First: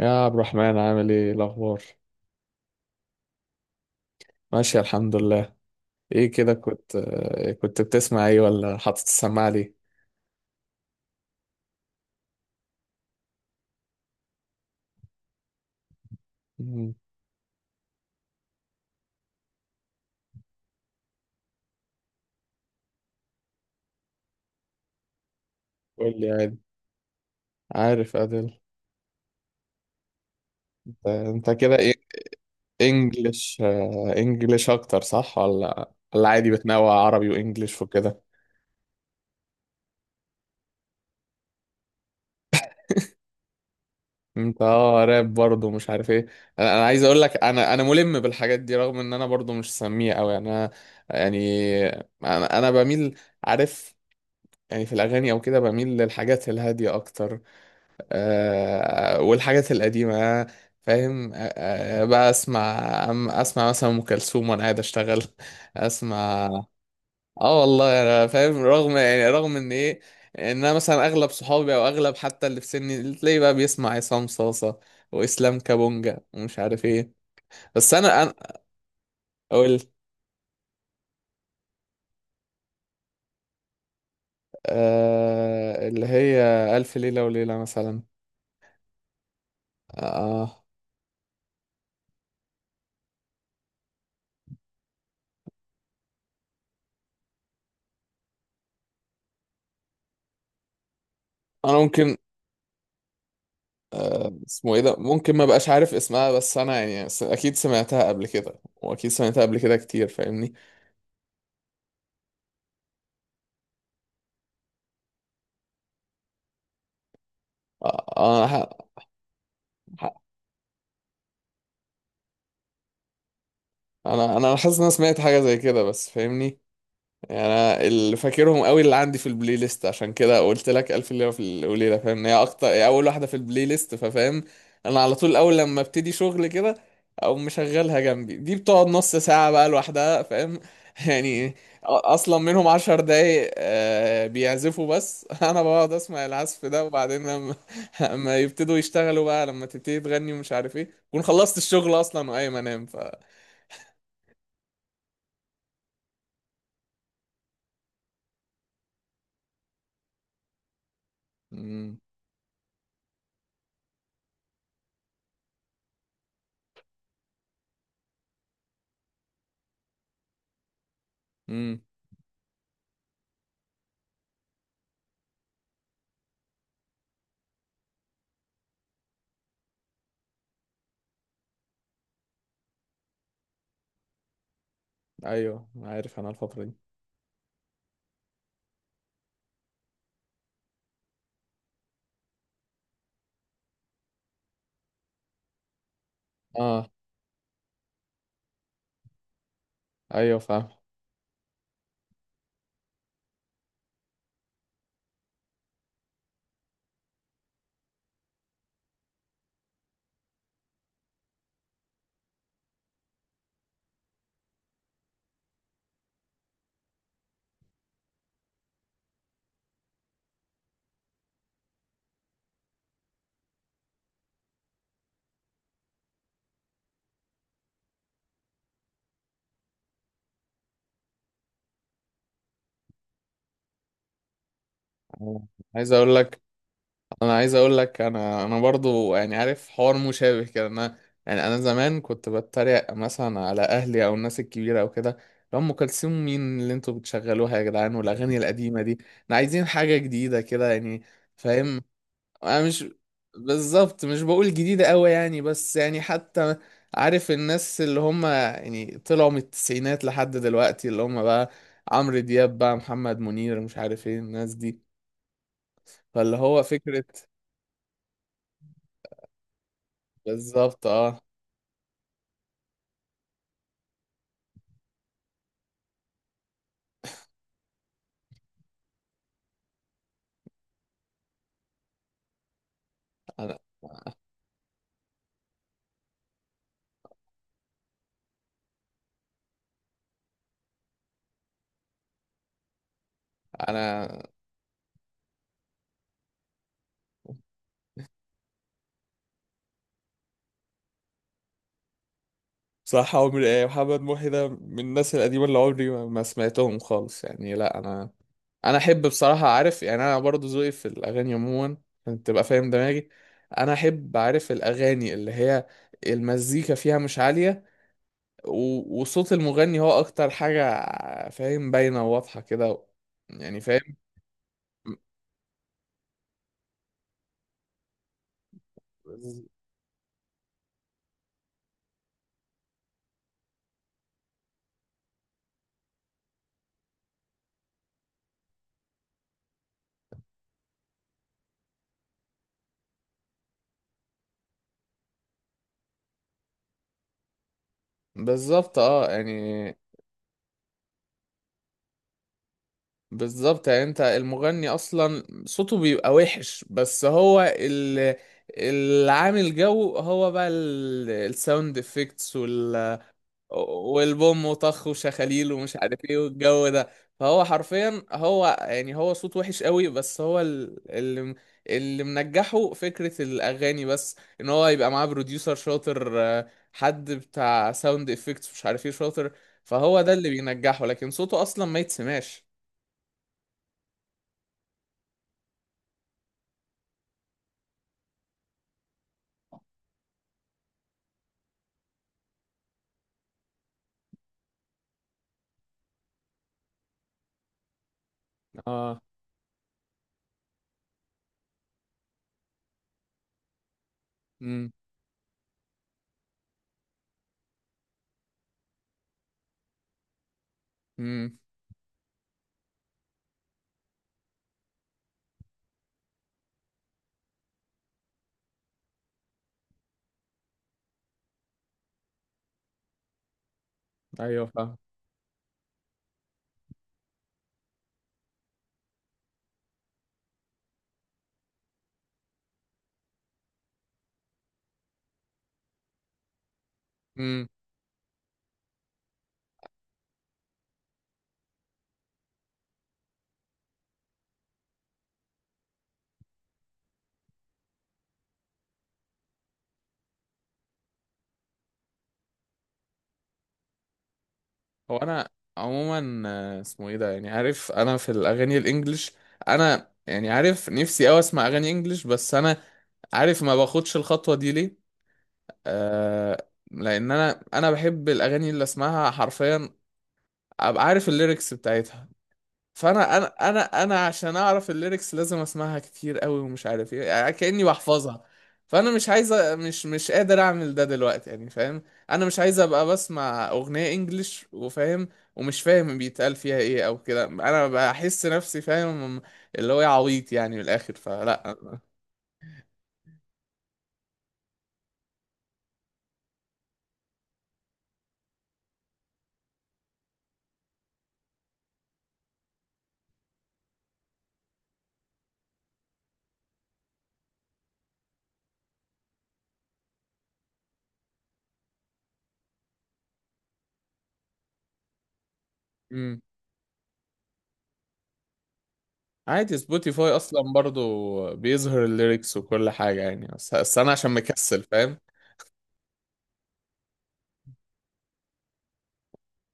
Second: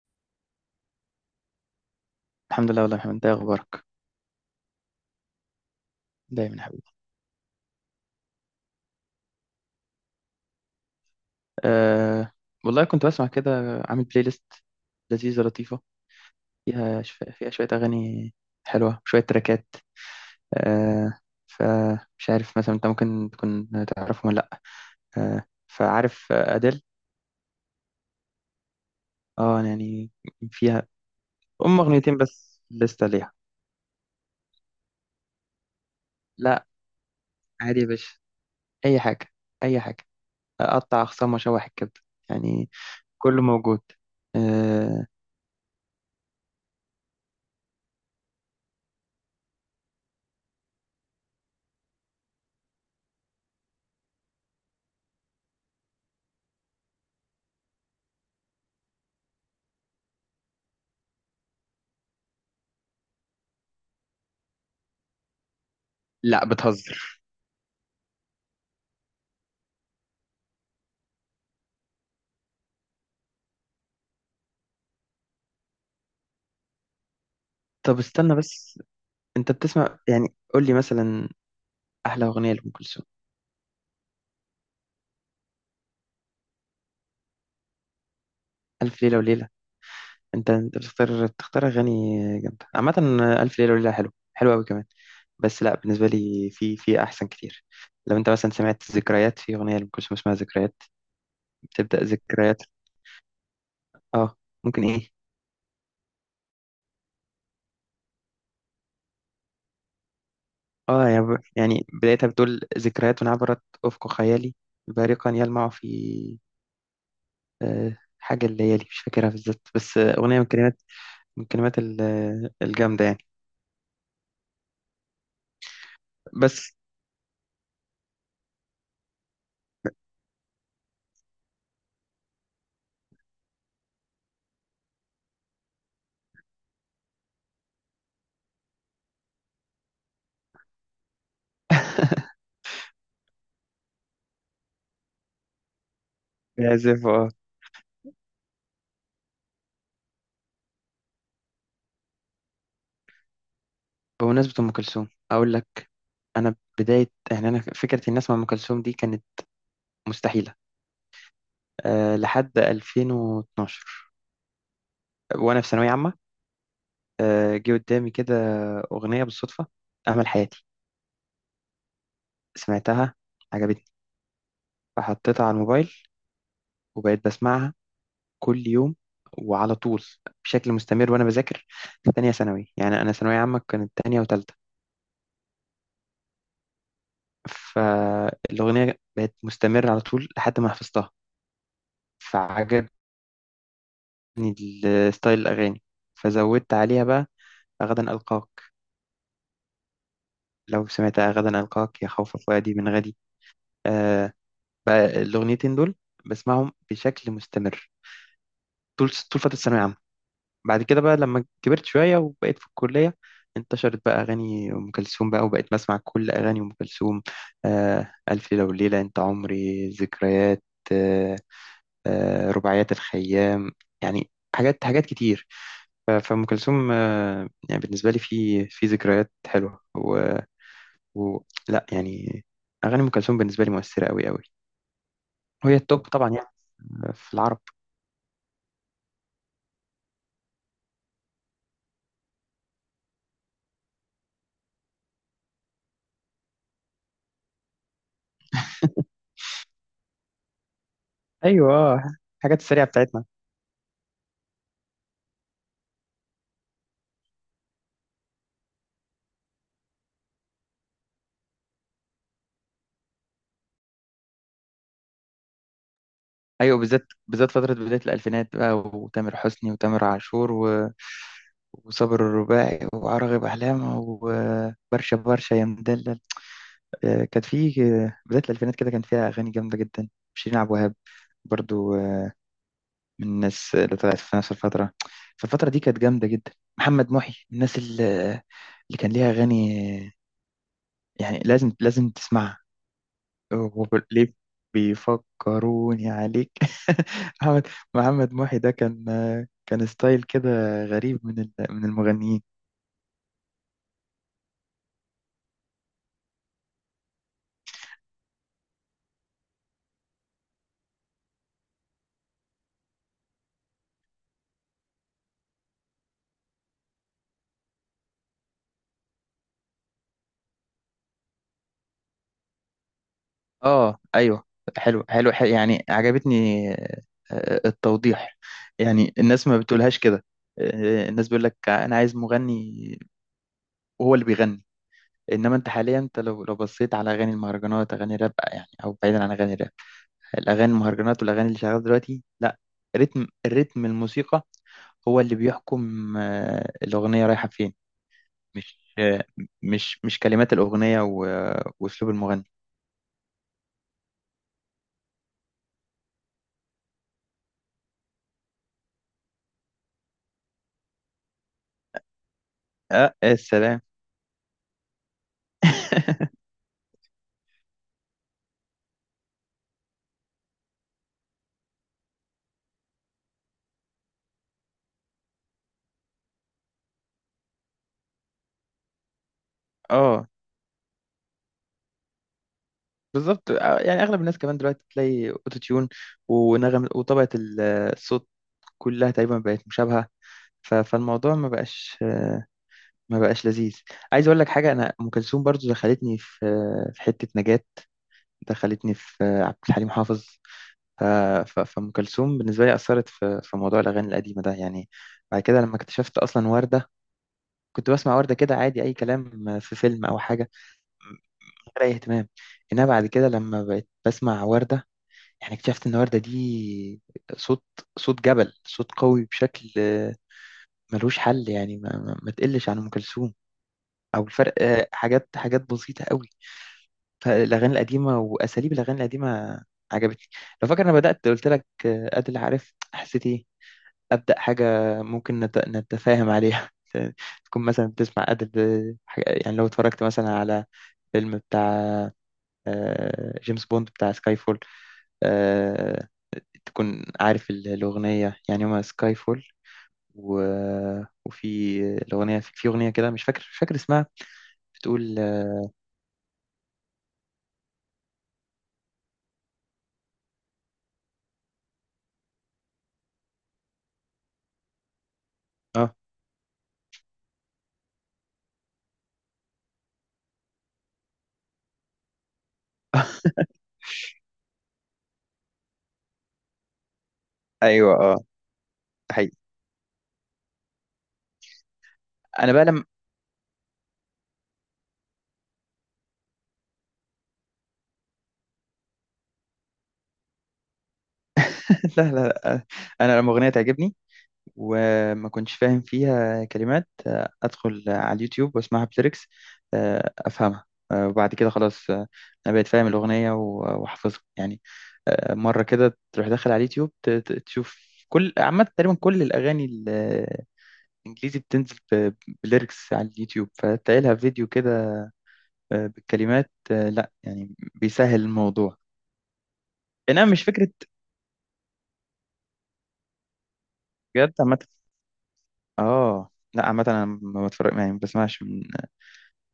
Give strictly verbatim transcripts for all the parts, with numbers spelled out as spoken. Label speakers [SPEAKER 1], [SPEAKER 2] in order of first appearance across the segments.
[SPEAKER 1] يا عبد الرحمن، عامل ايه الاخبار؟
[SPEAKER 2] الحمد لله والله يا محمد، انت ايه اخبارك؟
[SPEAKER 1] ماشي، الحمد لله. ايه كده،
[SPEAKER 2] دايما يا حبيبي.
[SPEAKER 1] كنت آه، كنت بتسمع ايه ولا حاطط السماعه ليه؟
[SPEAKER 2] أه. والله كنت بسمع كده. عامل بلاي ليست لذيذه لطيفه،
[SPEAKER 1] مم.
[SPEAKER 2] فيها شف... فيها شويه اغاني حلوه، شويه تراكات. أه فمش عارف مثلا، انت ممكن تكون تعرفهم ولا لا؟ أه
[SPEAKER 1] قول لي،
[SPEAKER 2] فعارف
[SPEAKER 1] عادي.
[SPEAKER 2] اديل.
[SPEAKER 1] عارف ادل.
[SPEAKER 2] اه أنا يعني فيها
[SPEAKER 1] انت أنت كده
[SPEAKER 2] ام
[SPEAKER 1] ايه؟
[SPEAKER 2] اغنيتين بس لسه ليها.
[SPEAKER 1] انجلش، آه، انجلش اكتر، صح؟ ولا ولا عادي
[SPEAKER 2] لا
[SPEAKER 1] بتنوع عربي
[SPEAKER 2] عادي
[SPEAKER 1] وانجلش
[SPEAKER 2] يا باشا،
[SPEAKER 1] وكده؟
[SPEAKER 2] اي حاجه، اي حاجه. اقطع اخصام واشوح الكبد، يعني كله موجود.
[SPEAKER 1] انت اه
[SPEAKER 2] أه
[SPEAKER 1] راب برضه، مش عارف ايه. انا أنا عايز اقول لك، انا انا ملم بالحاجات دي، رغم ان انا برضه مش سميع قوي، يعني انا... يعني انا أنا بميل، عارف، يعني في الاغاني او كده، بميل للحاجات الهاديه اكتر، آه، والحاجات القديمة، فاهم. آه، آه، بقى اسمع. أم- اسمع مثلا ام كلثوم وانا قاعد اشتغل
[SPEAKER 2] لا،
[SPEAKER 1] اسمع.
[SPEAKER 2] بتهزر.
[SPEAKER 1] اه، والله انا فاهم، رغم يعني رغم ان ايه، ان انا مثلا اغلب صحابي او اغلب حتى اللي في سني، اللي تلاقيه بقى بيسمع عصام صاصة واسلام كابونجا ومش عارف ايه. بس
[SPEAKER 2] طب
[SPEAKER 1] انا انا
[SPEAKER 2] استنى بس، انت
[SPEAKER 1] اقول،
[SPEAKER 2] بتسمع يعني؟ قول لي مثلا احلى اغنيه لام كلثوم.
[SPEAKER 1] آه، اللي هي الف ليلة وليلة مثلا.
[SPEAKER 2] الف ليله وليله.
[SPEAKER 1] آه،
[SPEAKER 2] انت
[SPEAKER 1] آه.
[SPEAKER 2] انت بتختار بتختار اغاني جامده عامه. الف ليله وليله حلو حلو قوي كمان. بس لا، بالنسبه لي في في احسن كتير. لو انت مثلا سمعت ذكريات، في اغنيه لام كلثوم اسمها ذكريات،
[SPEAKER 1] انا
[SPEAKER 2] بتبدا
[SPEAKER 1] ممكن...
[SPEAKER 2] ذكريات. اه.
[SPEAKER 1] اسمه ايه
[SPEAKER 2] ممكن
[SPEAKER 1] ده؟
[SPEAKER 2] ايه.
[SPEAKER 1] ممكن ما بقاش عارف اسمها، بس انا يعني س- اكيد سمعتها قبل كده، واكيد سمعتها قبل كده كتير، فاهمني.
[SPEAKER 2] اه يعني ب- يعني بدايتها بتقول ذكريات عبرت افق خيالي، بارقا يلمع في آه،
[SPEAKER 1] آه، انا
[SPEAKER 2] حاجه
[SPEAKER 1] ح...
[SPEAKER 2] الليالي، مش فاكرها بالظبط، بس
[SPEAKER 1] ح...
[SPEAKER 2] آه، اغنيه من كلمات، من كلمات الجامده يعني.
[SPEAKER 1] انا انا حاسس ان انا سمعت حاجه زي كده، بس فاهمني.
[SPEAKER 2] بس
[SPEAKER 1] يعني انا اللي فاكرهم قوي اللي عندي في البلاي ليست، عشان كده قلت لك الف ليله في وليله، فاهم، إن هي اكتر، هي اول واحده في البلاي ليست ففاهم. انا على طول اول لما ابتدي شغل كده، او مشغلها جنبي، دي بتقعد نص ساعه بقى لوحدها، فاهم. يعني أ- اصلا منهم عشر دقايق، آه، بيعزفوا بس انا بقعد اسمع العزف ده،
[SPEAKER 2] بيعزف،
[SPEAKER 1] وبعدين
[SPEAKER 2] اه.
[SPEAKER 1] لما لما يبتدوا يشتغلوا بقى، لما تبتدي تغني ومش عارف ايه، كون خلصت الشغل اصلا وقايم انام. ف...
[SPEAKER 2] بمناسبة أم كلثوم أقول لك، أنا بداية يعني أنا فكرة الناس مع أم كلثوم دي كانت مستحيلة.
[SPEAKER 1] امم.
[SPEAKER 2] أه لحد ألفين واثنا عشر وأنا في ثانوية عامة. أه جه قدامي كده أغنية بالصدفة، أمل حياتي.
[SPEAKER 1] امم.
[SPEAKER 2] سمعتها، عجبتني، فحطيتها على الموبايل، وبقيت بسمعها كل يوم وعلى طول، بشكل مستمر، وأنا بذاكر في تانية ثانوي. يعني أنا ثانوية عامة كانت تانية وتالتة.
[SPEAKER 1] ايوه، عارف انا الفتره دي.
[SPEAKER 2] فالأغنية بقت مستمرة على طول لحد ما حفظتها، فعجبني ال- ستايل الأغاني، فزودت
[SPEAKER 1] اه،
[SPEAKER 2] عليها بقى غدا ألقاك.
[SPEAKER 1] ايوه، فاهم.
[SPEAKER 2] لو سمعتها غدا ألقاك يا خوف فؤادي من غدي. آه. بقى الأغنيتين دول بسمعهم بشكل مستمر طول طول فترة الثانوية العامة. بعد كده بقى لما كبرت شوية وبقيت في الكلية، انتشرت بقى أغاني أم كلثوم بقى، وبقيت بسمع كل أغاني أم كلثوم. آه ألف ليلة وليلة، أنت عمري، ذكريات، آه آه رباعيات الخيام، يعني حاجات حاجات كتير. ف- فأم كلثوم، آه، يعني بالنسبة لي في في ذكريات حلوة. و... و... لا يعني أغاني أم كلثوم بالنسبة لي مؤثرة أوي أوي،
[SPEAKER 1] أنا
[SPEAKER 2] وهي
[SPEAKER 1] عايز
[SPEAKER 2] التوب
[SPEAKER 1] اقول
[SPEAKER 2] طبعا
[SPEAKER 1] لك
[SPEAKER 2] يعني في
[SPEAKER 1] انا عايز
[SPEAKER 2] العرب.
[SPEAKER 1] اقول لك، انا انا برضو يعني عارف حوار مشابه كده، انا... يعني انا زمان كنت بتريق مثلا على اهلي او الناس الكبيره او كده، لو ام كلثوم مين اللي انتوا بتشغلوها يا جدعان، والاغاني القديمه دي احنا عايزين حاجه جديده كده يعني،
[SPEAKER 2] أيوة،
[SPEAKER 1] فاهم.
[SPEAKER 2] آه، الحاجات
[SPEAKER 1] انا مش...
[SPEAKER 2] السريعة بتاعتنا.
[SPEAKER 1] بالظبط، مش بقول جديده قوي يعني، بس يعني حتى عارف الناس اللي هم يعني طلعوا من التسعينات لحد دلوقتي، اللي هم بقى عمرو دياب بقى، محمد منير، مش عارف ايه الناس دي، فاللي هو
[SPEAKER 2] أيوة،
[SPEAKER 1] فكرة.
[SPEAKER 2] بالذات بالذات فترة بداية الألفينات بقى، وتامر حسني وتامر عاشور
[SPEAKER 1] بالظبط،
[SPEAKER 2] و...
[SPEAKER 1] اه.
[SPEAKER 2] وصابر الرباعي وعراغب أحلام، وبرشا برشا يا مدلل. آه، كانت في آه، بداية الألفينات كده كان فيها أغاني جامدة جدا. شيرين عبد الوهاب برضو من
[SPEAKER 1] انا
[SPEAKER 2] الناس اللي طلعت في نفس الفترة، فالفترة دي كانت جامدة جدا. محمد محي من الناس اللي, اللي كان ليها أغاني يعني لازم لازم تسمعها،
[SPEAKER 1] انا
[SPEAKER 2] وليه بيفكروني عليك. محمد محمد محي ده كان، كان ستايل كده غريب من ال- من المغنيين.
[SPEAKER 1] صح، عمري ايه محمد محي ده، من الناس القديمة اللي عمري ما ما سمعتهم خالص يعني، لا انا... انا احب بصراحة، عارف يعني انا برضو ذوقي في الاغاني عموما، عشان تبقى فاهم دماغي، انا احب عارف الاغاني اللي هي المزيكا فيها مش عالية، و- وصوت المغني هو اكتر حاجة، فاهم، باينة وواضحة كده، يعني، فاهم.
[SPEAKER 2] اه ايوه، حلو حلو، حلو يعني. عجبتني آه، التوضيح، يعني الناس ما بتقولهاش كده. آه، الناس بيقول لك انا عايز مغني وهو اللي بيغني، انما انت حاليا، انت لو لو بصيت على اغاني المهرجانات، اغاني الراب يعني، او بعيدا عن اغاني الراب، الاغاني المهرجانات والاغاني اللي شغاله دلوقتي، لا، رتم، الرتم الموسيقى هو اللي بيحكم آه، الاغنيه رايحه فين.
[SPEAKER 1] بالظبط،
[SPEAKER 2] مش
[SPEAKER 1] اه،
[SPEAKER 2] آه،
[SPEAKER 1] يعني.
[SPEAKER 2] مش مش كلمات الاغنيه و- واسلوب المغني.
[SPEAKER 1] بالظبط يعني، انت المغني اصلا صوته بيبقى وحش، بس هو ال- اللي عامل جو هو بقى ال- الساوند افكتس، وال...
[SPEAKER 2] اه السلام.
[SPEAKER 1] والبوم وطخ وشخاليل ومش عارف ايه والجو ده. فهو حرفيا، هو يعني، هو صوت وحش قوي، بس هو ال- اللي اللي منجحه فكرة الاغاني، بس ان هو يبقى معاه بروديوسر شاطر، آه، حد بتاع ساوند افكتس مش عارف ايه شاطر، فهو ده
[SPEAKER 2] اه
[SPEAKER 1] اللي بينجحه، لكن صوته اصلا ما يتسمعش.
[SPEAKER 2] بالظبط. آه، يعني اغلب الناس كمان دلوقتي تلاقي اوتو تيون ونغم وطبقه ال- الصوت كلها تقريبا بقت مشابهه. ف- فالموضوع ما بقاش، آه، ما بقاش لذيذ. عايز اقول لك حاجه، انا ام كلثوم برضو دخلتني في، في حته نجاة، دخلتني
[SPEAKER 1] اه.
[SPEAKER 2] في عبد الحليم حافظ. ف- ف- فام كلثوم بالنسبه لي اثرت في في موضوع الاغاني القديمه ده
[SPEAKER 1] امم،
[SPEAKER 2] يعني. بعد كده لما اكتشفت اصلا ورده، كنت بسمع ورده كده عادي، اي كلام في فيلم او حاجه،
[SPEAKER 1] امم.
[SPEAKER 2] من غير اي اهتمام. انها بعد كده لما بقيت بسمع ورده يعني اكتشفت ان ورده دي صوت، صوت جبل، صوت قوي بشكل ملوش حل، يعني ما, ما ما تقلش عن ام كلثوم او
[SPEAKER 1] ايوه،
[SPEAKER 2] الفرق،
[SPEAKER 1] فاهم.
[SPEAKER 2] حاجات حاجات بسيطه قوي. فالاغاني القديمه واساليب الاغاني القديمه عجبتني. لو فاكر انا بدات قلت لك، آه، ادل، عارف حسيت ايه؟ ابدا حاجه ممكن نت- نتفاهم عليها.
[SPEAKER 1] امم.
[SPEAKER 2] تكون مثلا بتسمع ادل حاجة- يعني لو اتفرجت مثلا على فيلم بتاع، آه، جيمس بوند، بتاع سكاي فول، آه، تكون عارف ال- الأغنية يعني، هما سكاي فول، و... وفي الأغنية، في في أغنية كده مش فاكر مش فاكر اسمها،
[SPEAKER 1] هو
[SPEAKER 2] بتقول
[SPEAKER 1] انا... عموما، آه، اسمه ايه ده، يعني عارف انا في الاغاني الانجليش، انا يعني عارف نفسي اوي اسمع اغاني انجليش، بس انا عارف ما باخدش الخطوه دي ليه.
[SPEAKER 2] اه.
[SPEAKER 1] آه. لان انا انا بحب الاغاني اللي اسمعها حرفيا، ابقى عارف الليركس بتاعتها، فانا انا انا انا عشان اعرف الليركس لازم اسمعها كتير قوي ومش عارف ايه، يعني كاني
[SPEAKER 2] أيوة اه،
[SPEAKER 1] بحفظها. فانا مش
[SPEAKER 2] ده
[SPEAKER 1] عايز أ-
[SPEAKER 2] حقيقي.
[SPEAKER 1] مش مش قادر اعمل ده دلوقتي، يعني فاهم. انا مش
[SPEAKER 2] أنا
[SPEAKER 1] عايز
[SPEAKER 2] بقى لما،
[SPEAKER 1] ابقى بسمع اغنيه انجليش وفاهم، ومش فاهم بيتقال فيها ايه او كده، انا بحس نفسي، فاهم، اللي هو إيه، عبيط يعني من الاخر، فلا.
[SPEAKER 2] لا، لا، لا. انا لما اغنيه تعجبني وما كنتش فاهم فيها كلمات، آه، ادخل على اليوتيوب واسمعها بليركس، آه، افهمها، آه، وبعد كده خلاص، آه، انا بقيت فاهم الاغنيه و- واحفظها يعني. آه، مره كده تروح داخل على اليوتيوب ت- ت- تشوف، كل عامه تقريبا كل الاغاني الانجليزي بتنزل ب- بليركس على اليوتيوب، فتلاقي لها فيديو كده آه،
[SPEAKER 1] امم.
[SPEAKER 2] بالكلمات، آه، لا يعني بيسهل الموضوع.
[SPEAKER 1] عادي، سبوتيفاي
[SPEAKER 2] انما
[SPEAKER 1] اصلا
[SPEAKER 2] مش فكره
[SPEAKER 1] برضو بيظهر الليركس وكل حاجه يعني، بس بس انا عشان
[SPEAKER 2] بجد عامه.
[SPEAKER 1] مكسل، فاهم.
[SPEAKER 2] اه لا، عامة انا ما بتفرج، يعني ما بسمعش من،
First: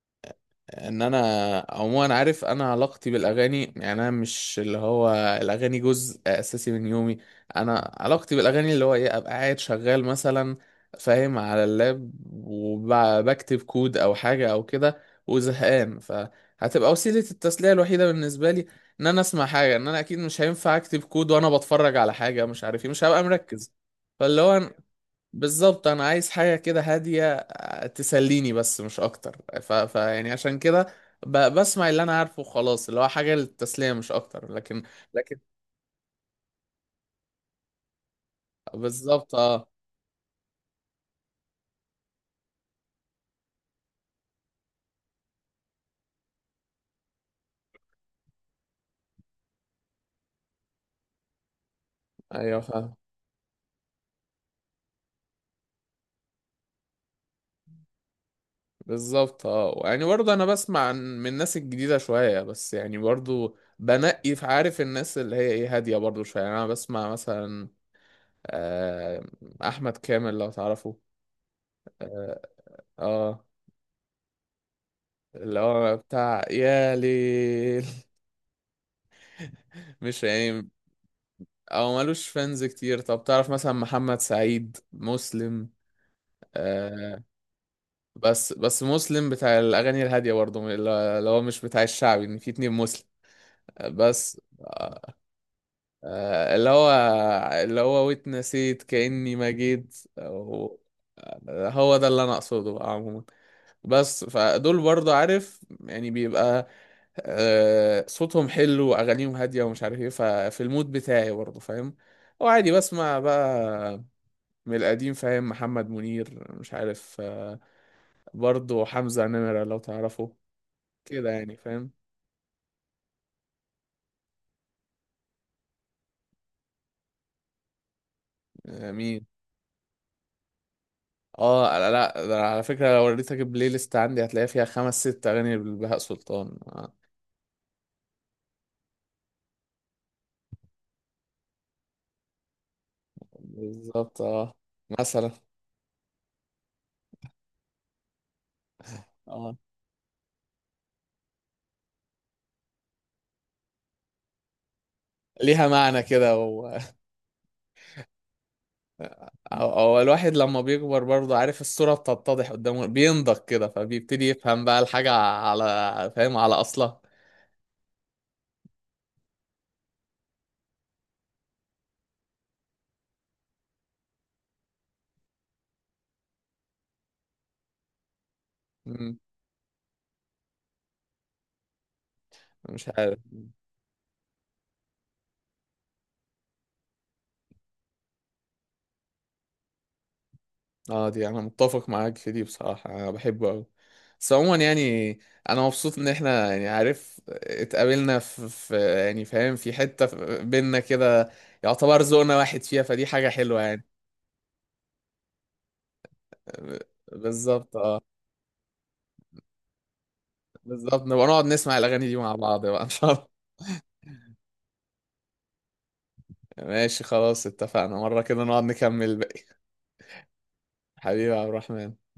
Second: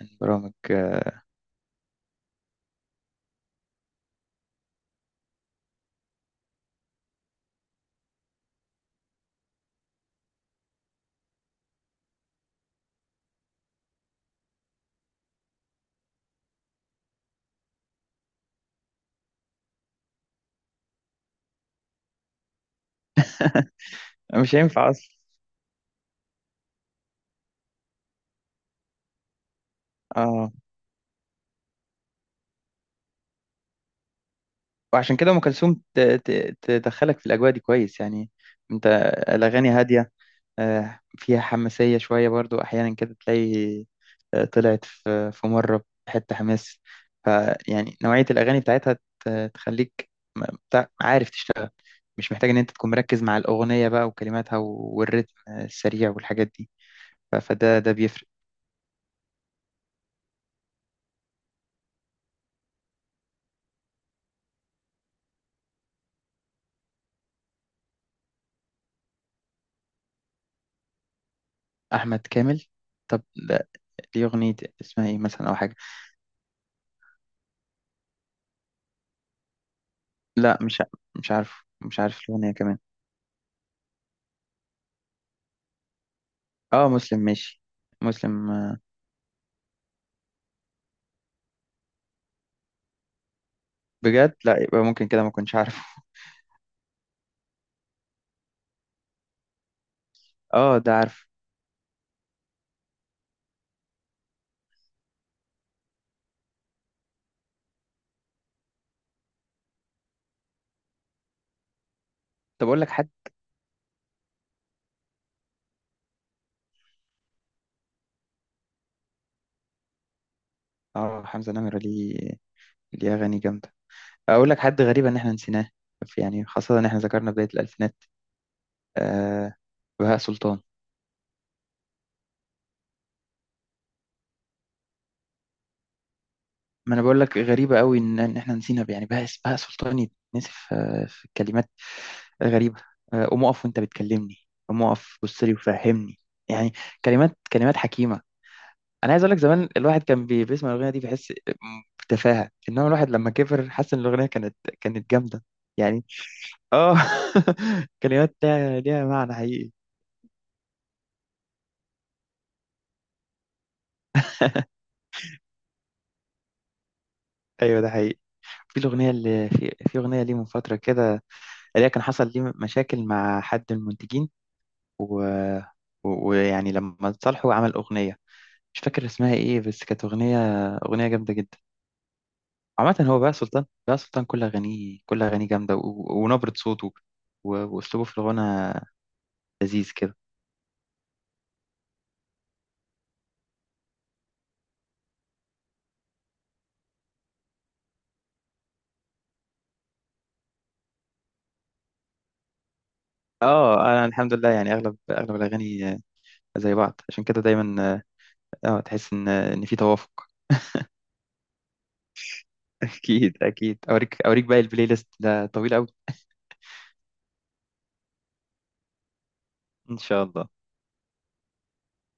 [SPEAKER 2] من برامج،
[SPEAKER 1] ان
[SPEAKER 2] آه،
[SPEAKER 1] انا عموما، عارف انا علاقتي بالاغاني، يعني انا مش اللي هو الاغاني جزء اساسي من يومي. انا علاقتي بالاغاني اللي هو ايه، ابقى قاعد شغال مثلا، فاهم، على اللاب وبكتب كود او حاجه او كده، وزهقان، فهتبقى وسيله التسليه الوحيده بالنسبه لي، ان انا اسمع حاجه، ان انا اكيد مش هينفع اكتب كود وانا بتفرج على حاجه مش عارف ايه، مش هبقى مركز، فاللي
[SPEAKER 2] مش
[SPEAKER 1] هو...
[SPEAKER 2] هينفع اصلا.
[SPEAKER 1] بالظبط، انا عايز حاجه كده هاديه، آه، تسليني بس مش اكتر. ف... ف يعني
[SPEAKER 2] اه
[SPEAKER 1] عشان كده ب... بسمع اللي انا عارفه خلاص، اللي هو حاجه للتسليه مش اكتر، لكن...
[SPEAKER 2] وعشان كده
[SPEAKER 1] لكن...
[SPEAKER 2] ام كلثوم ت- ت- تدخلك في الاجواء دي كويس يعني. انت
[SPEAKER 1] بالظبط، اه.
[SPEAKER 2] الاغاني هادية، آه، فيها حماسية شوية برضو احيانا كده تلاقي، آه، طلعت في في مرة حتة حماس. فيعني نوعية الاغاني بتاعتها ت- تخليك م- بتاع- عارف تشتغل، مش محتاج ان
[SPEAKER 1] ايوه،
[SPEAKER 2] انت تكون
[SPEAKER 1] فاهم.
[SPEAKER 2] مركز مع الاغنية بقى وكلماتها والريتم السريع والحاجات دي. ف- فده ده بيفرق.
[SPEAKER 1] بالظبط، اه، يعني برضه انا بسمع عن- من الناس الجديده شويه، بس يعني برضه بنقي في، عارف الناس اللي هي ايه هاديه برضه شويه، يعني انا بسمع مثلا، آه، احمد كامل لو تعرفه.
[SPEAKER 2] احمد
[SPEAKER 1] اه.
[SPEAKER 2] كامل. طب
[SPEAKER 1] آه،
[SPEAKER 2] لا، دي اغنية اسمها ايه مثلا او
[SPEAKER 1] اللي
[SPEAKER 2] حاجة؟
[SPEAKER 1] هو بتاع يا ليل مش
[SPEAKER 2] لا
[SPEAKER 1] عين.
[SPEAKER 2] مش ع- مش عارف
[SPEAKER 1] او
[SPEAKER 2] مش عارف
[SPEAKER 1] مالوش
[SPEAKER 2] الاغنية
[SPEAKER 1] فانز
[SPEAKER 2] كمان.
[SPEAKER 1] كتير. طب تعرف مثلا محمد سعيد مسلم؟
[SPEAKER 2] اه مسلم
[SPEAKER 1] آه.
[SPEAKER 2] ماشي. مسلم
[SPEAKER 1] بس
[SPEAKER 2] آه،
[SPEAKER 1] بس مسلم بتاع الاغاني الهاديه برضه، اللي هو مش بتاع الشعبي، ان في اتنين مسلم. آه،
[SPEAKER 2] بجد؟
[SPEAKER 1] بس
[SPEAKER 2] لا، يبقى ممكن
[SPEAKER 1] آه
[SPEAKER 2] كده، ما كنتش عارفه.
[SPEAKER 1] آه، اللي هو اللي هو واتنسيت كاني ما جيت.
[SPEAKER 2] اه
[SPEAKER 1] أو-
[SPEAKER 2] ده عارف.
[SPEAKER 1] آه، هو ده اللي انا اقصده بقى عموما. بس فدول برضه، عارف يعني بيبقى، آه صوتهم حلو واغانيهم هاديه ومش عارف ايه، ففي المود بتاعي برضه، فاهم.
[SPEAKER 2] طب
[SPEAKER 1] وعادي
[SPEAKER 2] اقول لك حد.
[SPEAKER 1] بسمع بقى من القديم، فاهم، محمد منير، مش عارف، آه، برضه حمزة نمرة لو تعرفه
[SPEAKER 2] اه
[SPEAKER 1] كده
[SPEAKER 2] حمزة
[SPEAKER 1] يعني،
[SPEAKER 2] نمرة،
[SPEAKER 1] فاهم.
[SPEAKER 2] ليه، ليه اغاني جامدة. اقول لك حد غريب ان احنا نسيناه، يعني خاصة ان احنا ذكرنا بداية الالفينات.
[SPEAKER 1] آه، مين؟
[SPEAKER 2] آه بهاء سلطان.
[SPEAKER 1] اه، لا لا، ده على فكرة لو وريتك البلاي ليست عندي هتلاقي فيها خمس ست أغاني لبهاء سلطان آه،
[SPEAKER 2] ما انا بقول لك غريبه قوي ان ان احنا نسينا، يعني بهاء، بهاء سلطان يتنسي في في كلمات غريبه. آه، قوم اقف وانت
[SPEAKER 1] بالظبط،
[SPEAKER 2] بتكلمني،
[SPEAKER 1] اه.
[SPEAKER 2] قوم اقف
[SPEAKER 1] مثلا.
[SPEAKER 2] بص لي وفهمني، يعني كلمات كلمات حكيمه. انا عايز اقول لك
[SPEAKER 1] اه.
[SPEAKER 2] زمان الواحد كان بي- بيسمع الاغنيه دي بيحس بتفاهه، انما الواحد لما كبر حس ان الاغنيه كانت، كانت جامده
[SPEAKER 1] ليها معنى
[SPEAKER 2] يعني
[SPEAKER 1] كده و...
[SPEAKER 2] اه. كلمات ليها ليها معنى حقيقي.
[SPEAKER 1] أو, أو الواحد لما بيكبر برضه، عارف الصورة بتتضح قدامه، بينضج كده فبيبتدي يفهم بقى الحاجة على، فاهم، على أصلها.
[SPEAKER 2] ايوه ده حقيقي. في الاغنيه اللي في في اغنيه ليه من فتره كده، اللي هي كان حصل ليه مشاكل مع حد المنتجين، و- و- ويعني لما صالحو عمل أغنية مش فاكر
[SPEAKER 1] مم.
[SPEAKER 2] اسمها إيه، بس كانت أغنية، أغنية جامدة جدا.
[SPEAKER 1] مش
[SPEAKER 2] عامة
[SPEAKER 1] عارف.
[SPEAKER 2] هو بقى سلطان، بقى سلطان كل أغانيه، كل أغانيه جامدة، و... ونبرة صوته و... وأسلوبه في الغنى لذيذ كده.
[SPEAKER 1] اه، دي انا متفق معاك في دي بصراحة، انا بحبه اوي، بس عموما يعني انا مبسوط ان احنا يعني، عارف اتقابلنا في, في يعني فاهم في حتة في- بينا كده، يعتبر ذوقنا واحد فيها، فدي حاجة حلوة
[SPEAKER 2] اه
[SPEAKER 1] يعني.
[SPEAKER 2] انا الحمد لله، يعني اغلب اغلب الاغاني آه، زي بعض، عشان كده
[SPEAKER 1] بالظبط،
[SPEAKER 2] دايما
[SPEAKER 1] اه.
[SPEAKER 2] اه. آه، تحس ان ان في توافق.
[SPEAKER 1] بالظبط، نبقى نقعد نسمع الاغاني دي مع بعض بقى ان شاء
[SPEAKER 2] اكيد
[SPEAKER 1] الله.
[SPEAKER 2] اكيد، اوريك اوريك باقي البلاي ليست، ده طويل قوي.
[SPEAKER 1] ماشي خلاص، اتفقنا مرة كده نقعد نكمل الباقي.
[SPEAKER 2] ان شاء الله.
[SPEAKER 1] حبيبي يا عبد الرحمن.